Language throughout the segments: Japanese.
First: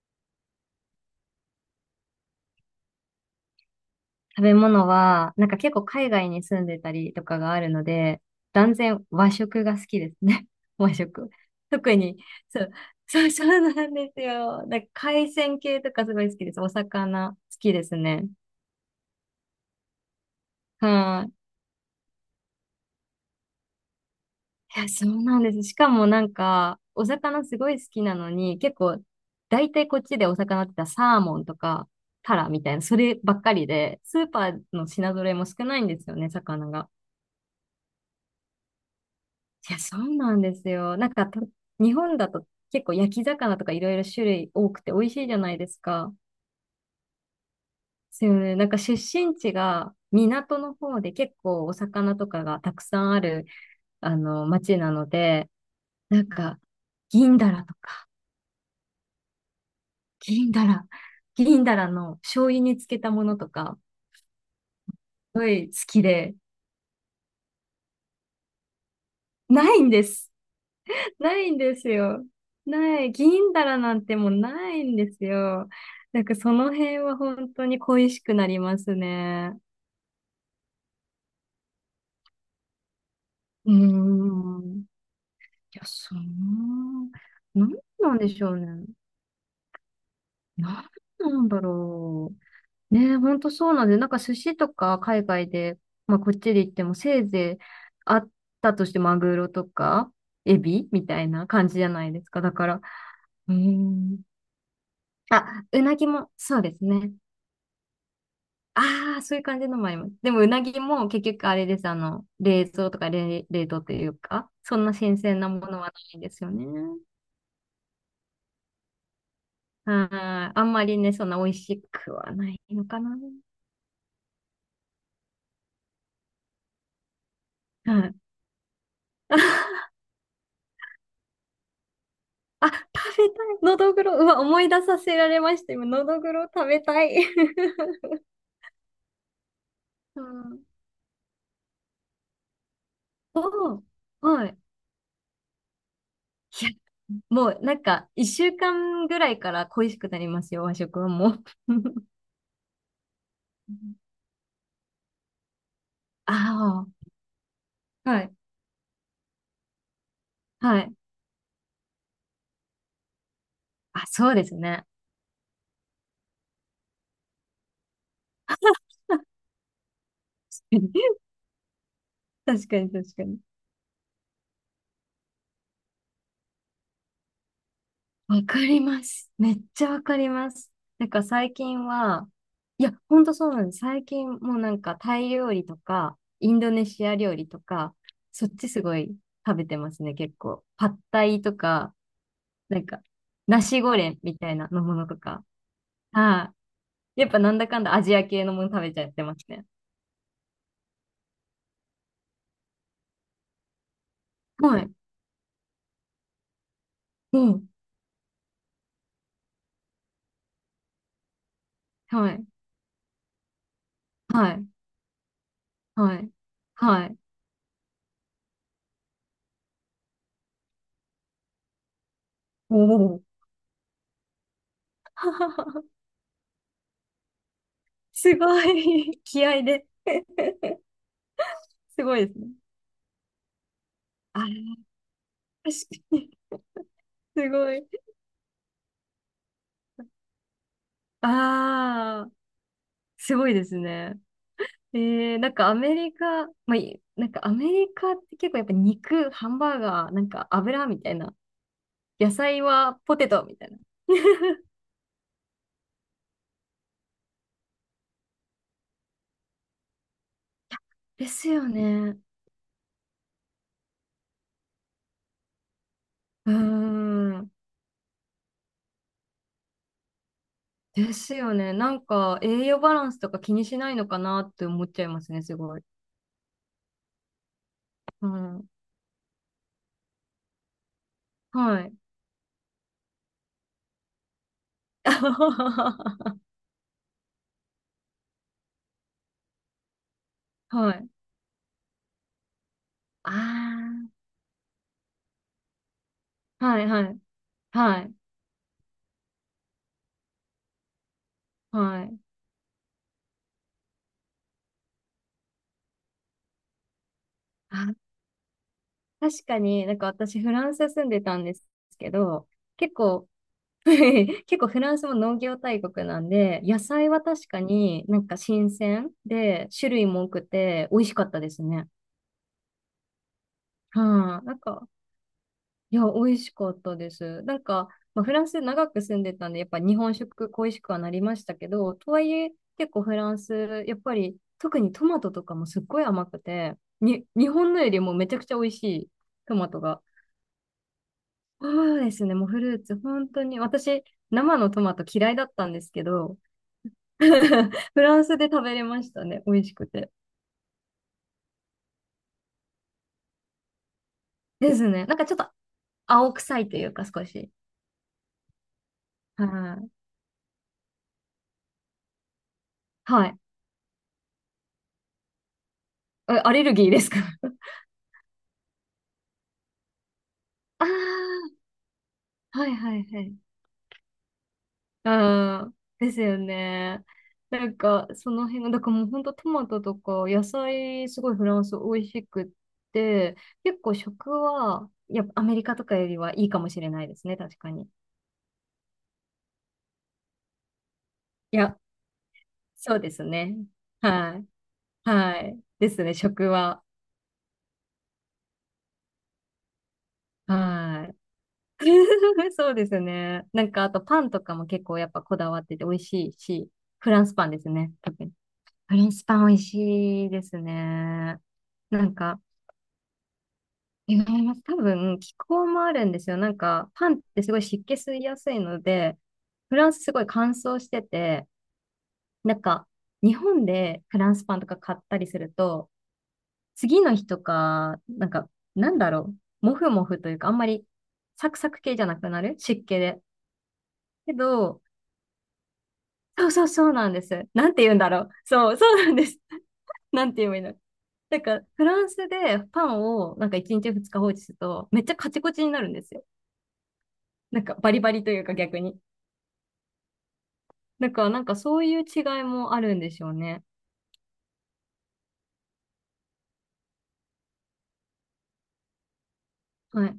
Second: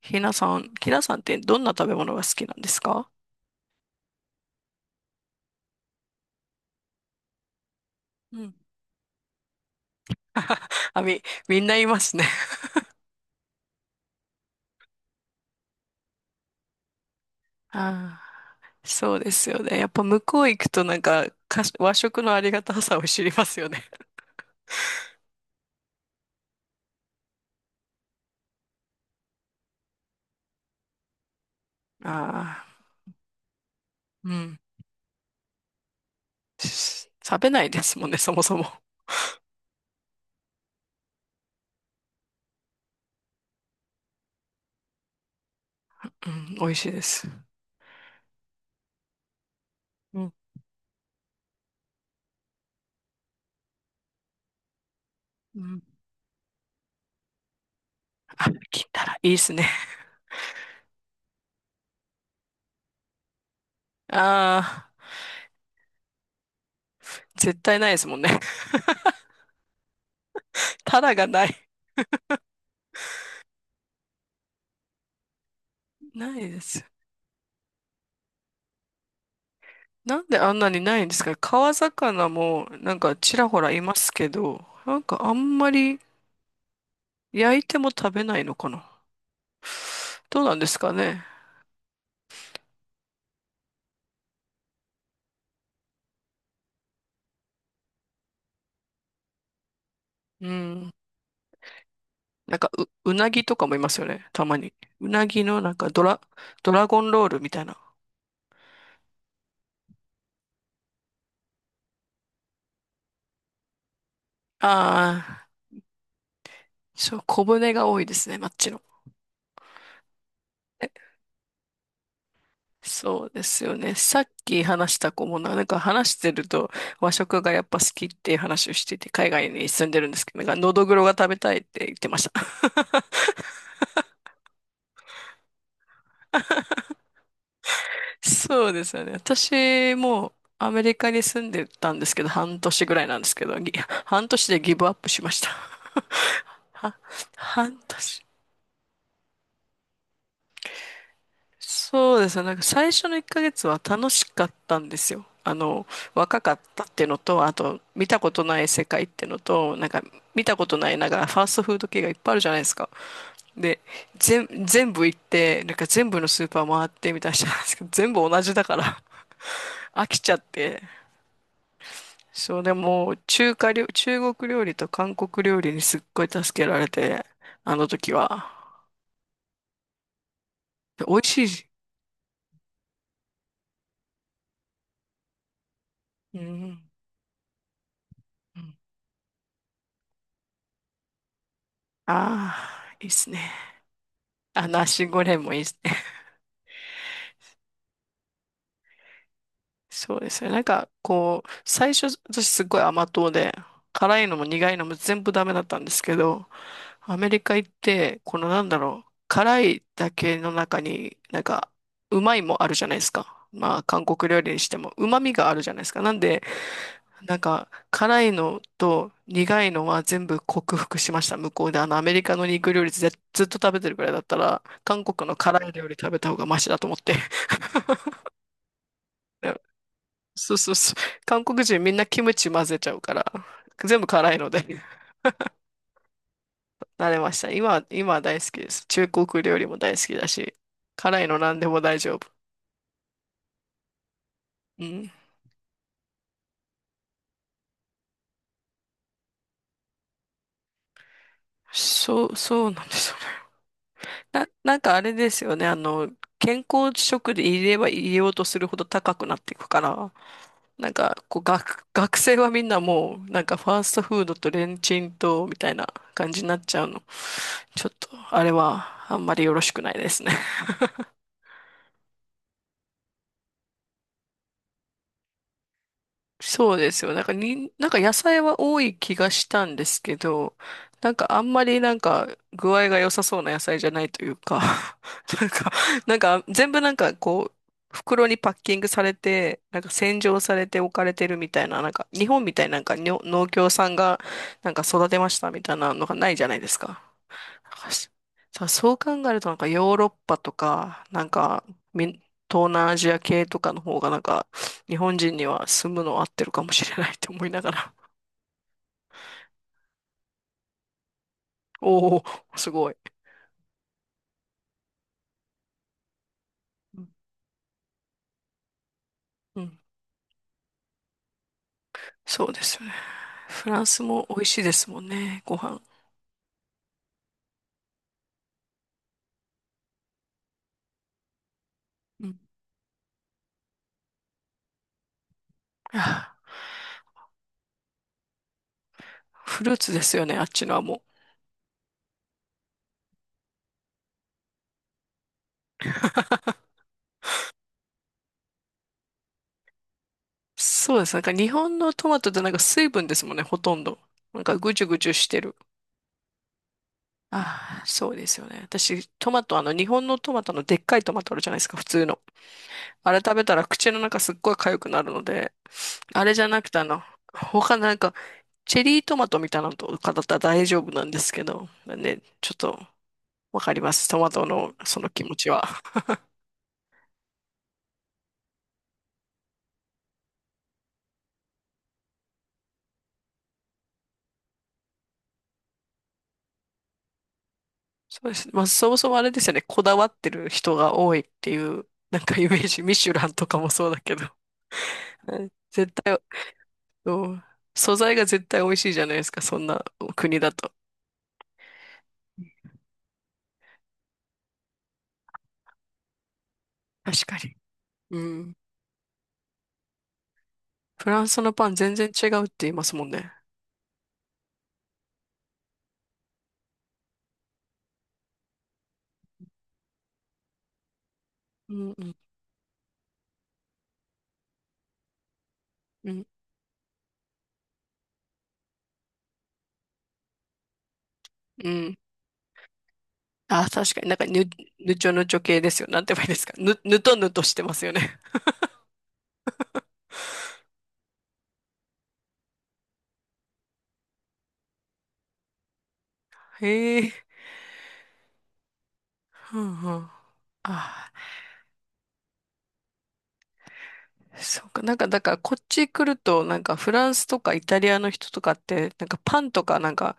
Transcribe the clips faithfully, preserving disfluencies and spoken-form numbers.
ひなさん、ひなさんってどんな食べ物が好きなんですか？食べ物は、なんか結構海外に住んでたりとかがあるので、うん。断然和食が好きですね。和あ、み、食。みんな言い特ますに、ね。 そう、そう、そうなんですよ。なんか海鮮系とかすごい好きです。お魚好 きですあね。あ、そうですよね。やっぱ向こう行くとなんはか、い。かし和食のありがたさを知りますよね。いや、そうなんです。しかもなんか、お魚すごい好きなのに、結構、大体こっちでお魚って言ったらサーモンとか、タラみああ、たいな、そればっかりで、スーうパん。ーの品揃えも少ないんですよね、魚が。し食べないですもんね、そもそも。いや、そうなんですよ。なんかと、日本だと結構焼き魚とかいろいろ種類多くて美味しいじゃないですか。うん、美味しいです。ですよね。なんか出身地がうん。港の方で結構お魚とかがたくさんある、あの、町なので、うん。なんか、銀だらとか、あ、金たらいいですね。銀だら、銀だらの醤油につけたものとか、ああ、すごい好きで、絶対ないですもんね。ないんです。たらがなないい。んですよ。ない。銀だらなんてもうないんですよ。なんかないそでのす。辺は本当に恋しくなりますね。なんであんなにないんですか？川魚もなんかちらほらうーいますけど、ん。いなんかあんまや、りそう。焼いなんても食なんべでなしいょのうかね。な？どうなんですなんかね？なんだろう。ね、本当そうなんで、なんか寿司とか海外で、まあこっちで行ってもせいぜいあったとしてマグロとかうエビん。みたいな感じじゃないですか。だなんかから、う、うなぎうーとかもいますよん。ね。たまに。うなぎのあ、なんうかなドぎラ、もそうドですラゴンね。ロールみたいな。ああ、そういう感じのもあります。でも、うなぎも結局あれです。あの、冷蔵とか冷、冷凍というか、そんな新鮮ああ、なものはないんですよね。そう、小骨が多いですね、マッチの。はい。あんまりね、そんな美味しくはないのかな。そうですよね。さっき話した子もな、なんか話してると和食がやっぱ好きはっい。ていう話をしてて、海外に 住んでるんですけど、なんかのどぐろが食べたいって言ってました。あ、食べたい。のどぐろ。うわ、思い出させられました。今、のどぐろ食べたい。そうですよね。私うもん。アメリカに住んでたんですけど、半年ぐらいなんですけど、ぎおー半年はい。でギブアップしました。いや、は、もうな半んか、年。一週間ぐらいから恋しくなりますよ、和食はもう。そうですね。なんか最初のいっかげつは楽しかったんですよ。あの、若かったあっていうのと、あと、見あ、たはこい。とない世界っていうのと、なんか、見たことはない。い、なんか、ファーストフード系がいっぱいあるじゃないですか。で、あ、そうで全、すね。全部行って、なんか全部のスーパー回ってみたいな人なんですけど、全部同じだから 飽きちゃって。そう、確でかに、も、確かに。中華料、中国料理と韓国料理にすっごい助けられて、あの時わは。かります。めっちゃわかります。でなん美か味し最い。近は、いや、ほんとそうなんです。最近もうなんかタイ料理とか、うインドネん。シア料理とか、そっちすごい食べてますね、結構。パッタイとか、なんああか、ー、いいっすね。ナシゴレンみたいあ、なのナもシのとゴレンか。もいいですね。はい。やっぱなんだかんだアジア系のもの食べちゃってますね。そうですね。なんか、こう、最初、私すごい甘党で、辛いのも苦いはのい。も全部ダメだったんですけど、アメうリカ行ん。って、このなんだろう、辛いだけの中に、なんか、うはまいい。もあるじゃないですか。まあ、韓国料理はにい。しても、うまみがあるじゃないですか。なはんい。で、はい。なんか、辛いのと苦いのは全部克服しました。向こうで、あの、アメリカの肉お料理ずっお。と食べてるくらいだったら、韓国の辛い料理 食べた方がマシだと思って。すごい。気合で。そうそうそう。韓国人みんなすごキいでムすね。チ混ぜちゃうから、全部辛いので あ、確かに。慣 れましすた。今ごは、い。今は大好きです。中国料理も大好きだし、辛いの何でも大丈あ夫。あ、すごいですね。うん。えー、なんかアメリカ、まあ、いなんかアメリカって結構やっぱ肉、ハンバーガー、なんか油みたいな。そ野う、菜そうなんではすよポね。テトみたいな。な、なんかあれですよね。あの、健康食で入れれば入れようとするほど高くなっていくから、なんか、でこう、すよ学、学ね。生はみんなもう、なんかファーストフードとレンチンと、みたいな感じにうーなっちゃうの。ん。ちょっと、あれはあんまりよろしくないですね。ですよね。なんか栄養バランスとか気にしないのかなって思っちゃいますね、すごい。そうですよ。なんかに、なんか野う菜はん。多い気がしたんですけど、なんかあんまりはい。なんか具合が良さそうな野菜じゃないというか、なんか、なん か全部なんかこう、袋にパッキングされて、なんか洗浄されては置かい。れてるみたいな、なんか日本みたいななんかにょあ農協さんがなんか育てましたみたいなのがないじゃないであ。すはいか。はい。はい。さ、そう考えるとなんかヨーロッパとか、なんかはみい。東南アジア系とかの方がなんか日本人には住むの合ってるかもしれないって思いながら。あ、確かになんか私フランス住んでたんです けおお、ど、すご結い。構 結構フランスも農業大国なんで、野うん菜は確かになんか新鮮うで、ん、種類も多くて美味しかったですね。そうですよね。フランスも美は味い、なしんいでか、すもんね、ご飯。いや、美味しかったです。なんか、まあ、フランス長く住んでたんで、やっぱ日本食恋しくはなりましたけど、とはういん、え結構フランス、やっぱり特にトマトとかもすっごい甘あくて、に、日本のよりもめちゃくちゃ美味しいトフマルートツでがすよね、あっちのはもそうですね。もうフルーツ、本当に、私、生のトマト嫌いだったんですけど、フランスで食べれましたね。美味しくて。う。そうです。なんか日本のトマトってなんか水分ですもんね、ほとんど。なんかぐでちゅすぐね。ちゅなんかしちょってとる。青臭いというか、少し。ああ、そうですよね。私、トマはト、あの、日い。本のトマトのでっかいトマトあるじゃないですか、普通の。あれは食い。べたら口の中すっごい痒くなるので、あれえじゃアなレくルてあギーでの、すか？ 他なんか、チェリートマトみたいなのとかだったら大丈夫なんですけあど、ね、ちょっあ、はいとはいはい。わかります。トマトのその気持ちは。ああ、ですよね。なんか、その辺が、だからもう本当トマトとか野菜、すごいフランス美味しくって、結構食は、やっぱアメリカとかよりはいいかもしれないですね、確かに。そうですね。まあ、そもそもあれですよね、こだわってる人が多いっていいや、う、なんかイメージ、ミそうシでュすランとね。かもそうだけど、はい。うはんい。で絶すね、対、食は。うん素材が絶対美味しいじゃないですか、そんな国だと。はい。そうですね。なんか、あとパンとかも結構やっぱこだわってて美味しいし、フ確ランスかパンに。ですね、う特に。ん。フランスパン美味しいですフランね。スのパン全な然ん違か、うって言いますもんね。違います。多分、気候もあるんですよ。なんか、パンってすごい湿気吸いやすいので、フランスすごい乾燥してて、うんうんなんか、日本でフランスパンとか買ったりすると、うん。次の日とか、なんか、なんだろう。もふもふというか、あんまりサクうサクん系じゃなくなる湿気で。あ、確かになんかけぬ、ど、ぬちょぬちょ系ですよ。なんて言えばいいですそう、か。そう、ぬ、そうぬなんとでぬとす。してなまんてすよ言うんだね。ろう。そう、そうなんです。なんて言えばいいの。なんか、フランスでパンをなんかいちにちふつか放置すると、めっちゃカチコチになるんですよ。へえ。なんか、バリバリというか逆に。うんうん。だあから、なんかそういう違いもあるんでしょうね。あ、そうか。なんか、だから、こっち来ると、なんか、フランスとかイタリアの人とかって、なんか、パンとか、なんはか、い。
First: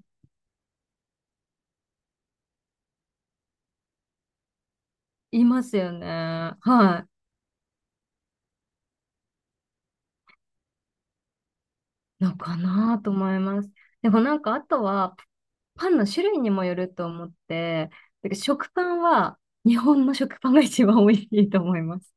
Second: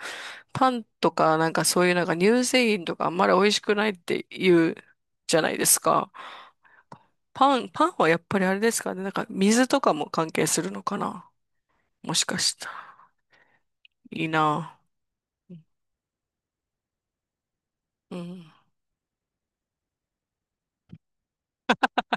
パンとか、なんか、そういう、なんか、乳製品とか、あんまり美味しくないって言うじゃいないまですすよか。ね。はい。パン、パンはやっぱりあれですかね。なんか、水とかも関係するのかな。もしのかしかたら。なと思います。でもいいなんかあなとはあ。パンの種類にもよると思って、うだからん。食パンは日本の食パンが一番美味しいと思います。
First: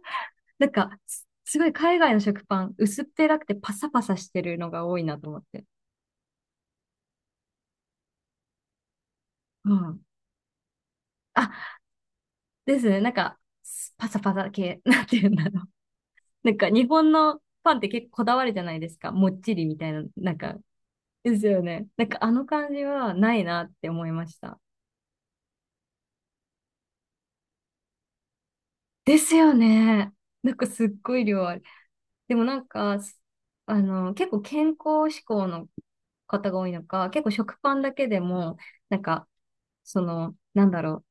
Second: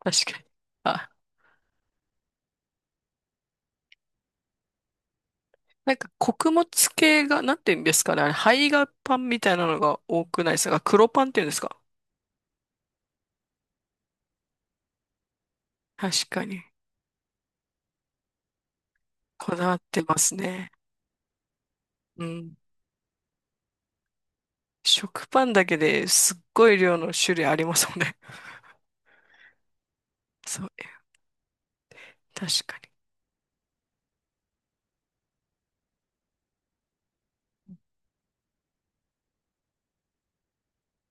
確かに。なんかあすすごい海外の食パン薄っぺらくてパサパサしてるのが多いなと思って。なんか穀物系が、なんて言うんですかね。あれ、胚芽パンみたいなうのがん。多くないですか？黒パンっていうんですか？あ、ですね。なんかすパサパサ系、なんて言うんだろう。確かなんに。か日本のパンって結構こだわるじゃないですか。もっちこりだわみったいてな、まなすんか。ね。ですよね。なんかうあのん。感じはないなって思いました。食パンだけですっごい量の種類ありますもんね。ですよね。なんそかう、すっごい量ある。でもな確んかか、すあの、結構健康志向の方が多いのか、結構食パンだけでも、なんか、その、なんだろ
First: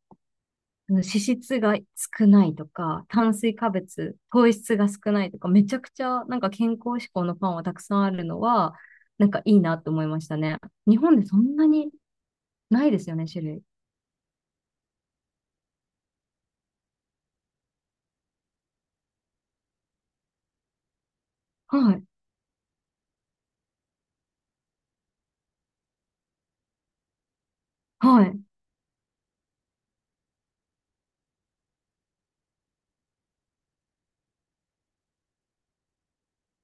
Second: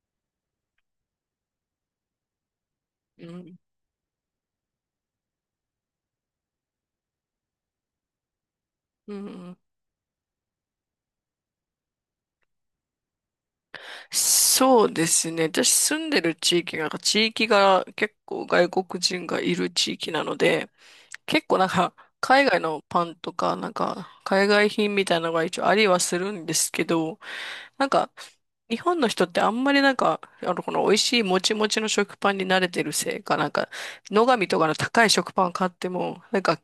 う、脂質が少ないとか、炭水に。化物、糖質が少ないとか、めちゃくちゃなんか健康志向のパンはたくさんあるのは、うん。うなんかん。いいなと思いましたね。日本でそんなにないですよね、種類。そうですね。私住んでる地域が、地域が結構外国人がいる地域なので、結構なんはか、い。海外のパンとか、なんか、海外品みたいなのが一応ありはするんですけど、なんか、はい。日本の人ってあんまりなんか、あの、この美味しいもちもちの食パンに慣れてるせいか、なんか、野上とかの高い食パン買っても、なんか、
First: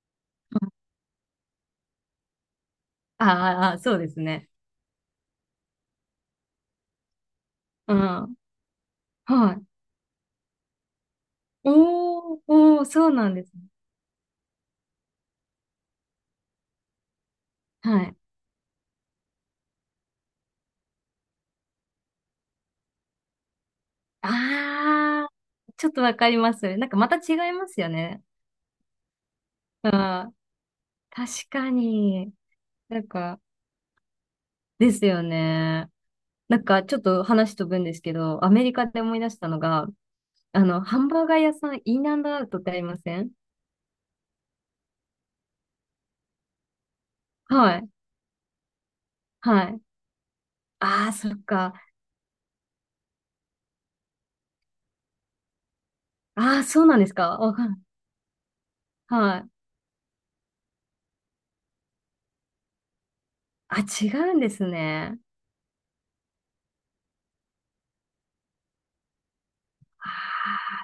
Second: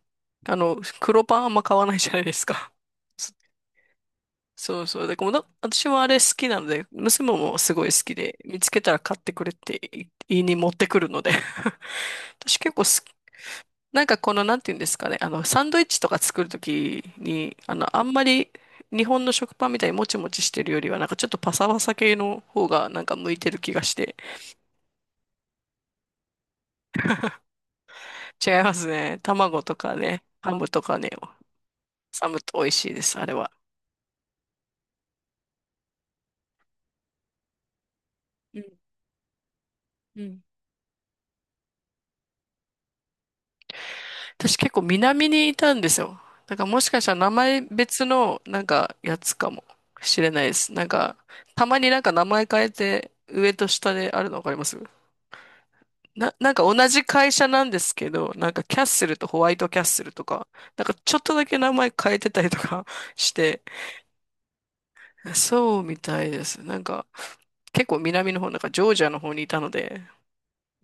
あの、黒パンあんま買わないじゃないですか。ああ、ああそうですね。そそうそう。で、この、私もあれ好きなので、娘もすごいう好きん。で、見つけたら買ってくれっはい。てい言いに持ってくるので。おー、私結お構ー、好そうなんですね。なんかこの、なんていうんですかね、あの、サンドイッチとか作るときに、あの、あはんい。まり日本の食パンみたいにもちもちしてるよりは、なんかちょっとパサパサ系の方がなんか向いてる気がして。あー、ちょっとわかります。なんかまた違いますよね。違いますね。卵とうん、かね、ハムとかね、確かサに。ムと美味しいなでんす、あれか、は。ですよね。なんかちょっと話飛ぶんですけど、アうメんリカで思い出したのが、うん。あの、ハンバーガー屋さん、インアンドアウトってありません？私結構南にいたんですよ。だからもしかしたら名前はい。別のなんかやつかもはい。しれないです。なんあー、か、そったか。まになんか名前変えて上と下であるのわかります？な、なんあかー、そう同なんじですか。会社わなかんでんすけど、なんかキャッスルとはホワい。イトキャッスルとか、なんかちょっとだけ名前変えてたりとか して、あ、違うんですね。そうみたいです。なんか結構南の方、なんかジョージアの方にいたので、あ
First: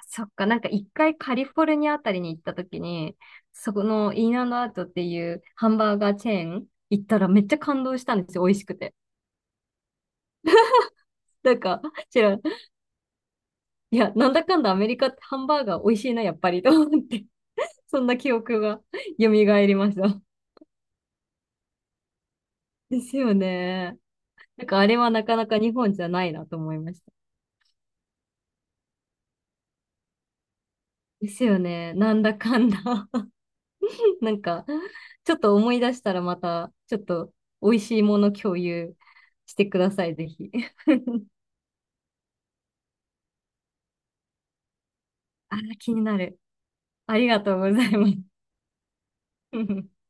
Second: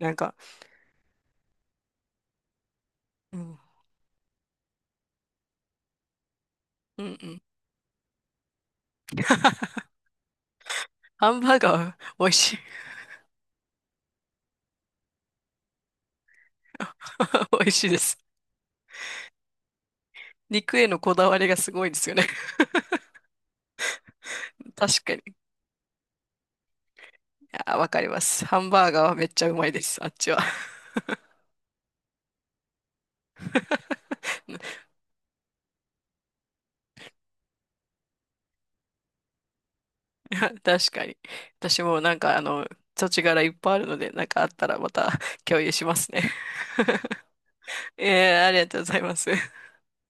あ、んそっか、か。なんか一回カリフォルニアあたりに行った時に、うん、そこのインアンドアウトっていうハンバーガーチェーンう行っん、うたらめん。っちゃ感動したんですよ。美味しくて。ハンなバーんか、ガー知美味らん。しい。いや、なんだかんだアメリカってハンバーガー美味しいな、やっぱりと思って。美味し いでそんす。な記憶が 蘇りました。肉へのこだわりがすごいですよね。ですよね。なん かあれ確はかなかに。なか日本じゃないなと思いました。あ、わかります。ハンバーガーはめっちゃうまいです。あっちは。ですよね。なんだかんだ なんか、ちょっと思い出したらまた、ちょっと美味しいもの共有してください、ぜひ。確 かに。私もなんかあの、土地柄いっぱいあるので、なんかあったらまた あ共有ー、しま気にすなね。る。ありがとうござい ます。えー、ありがとうございます。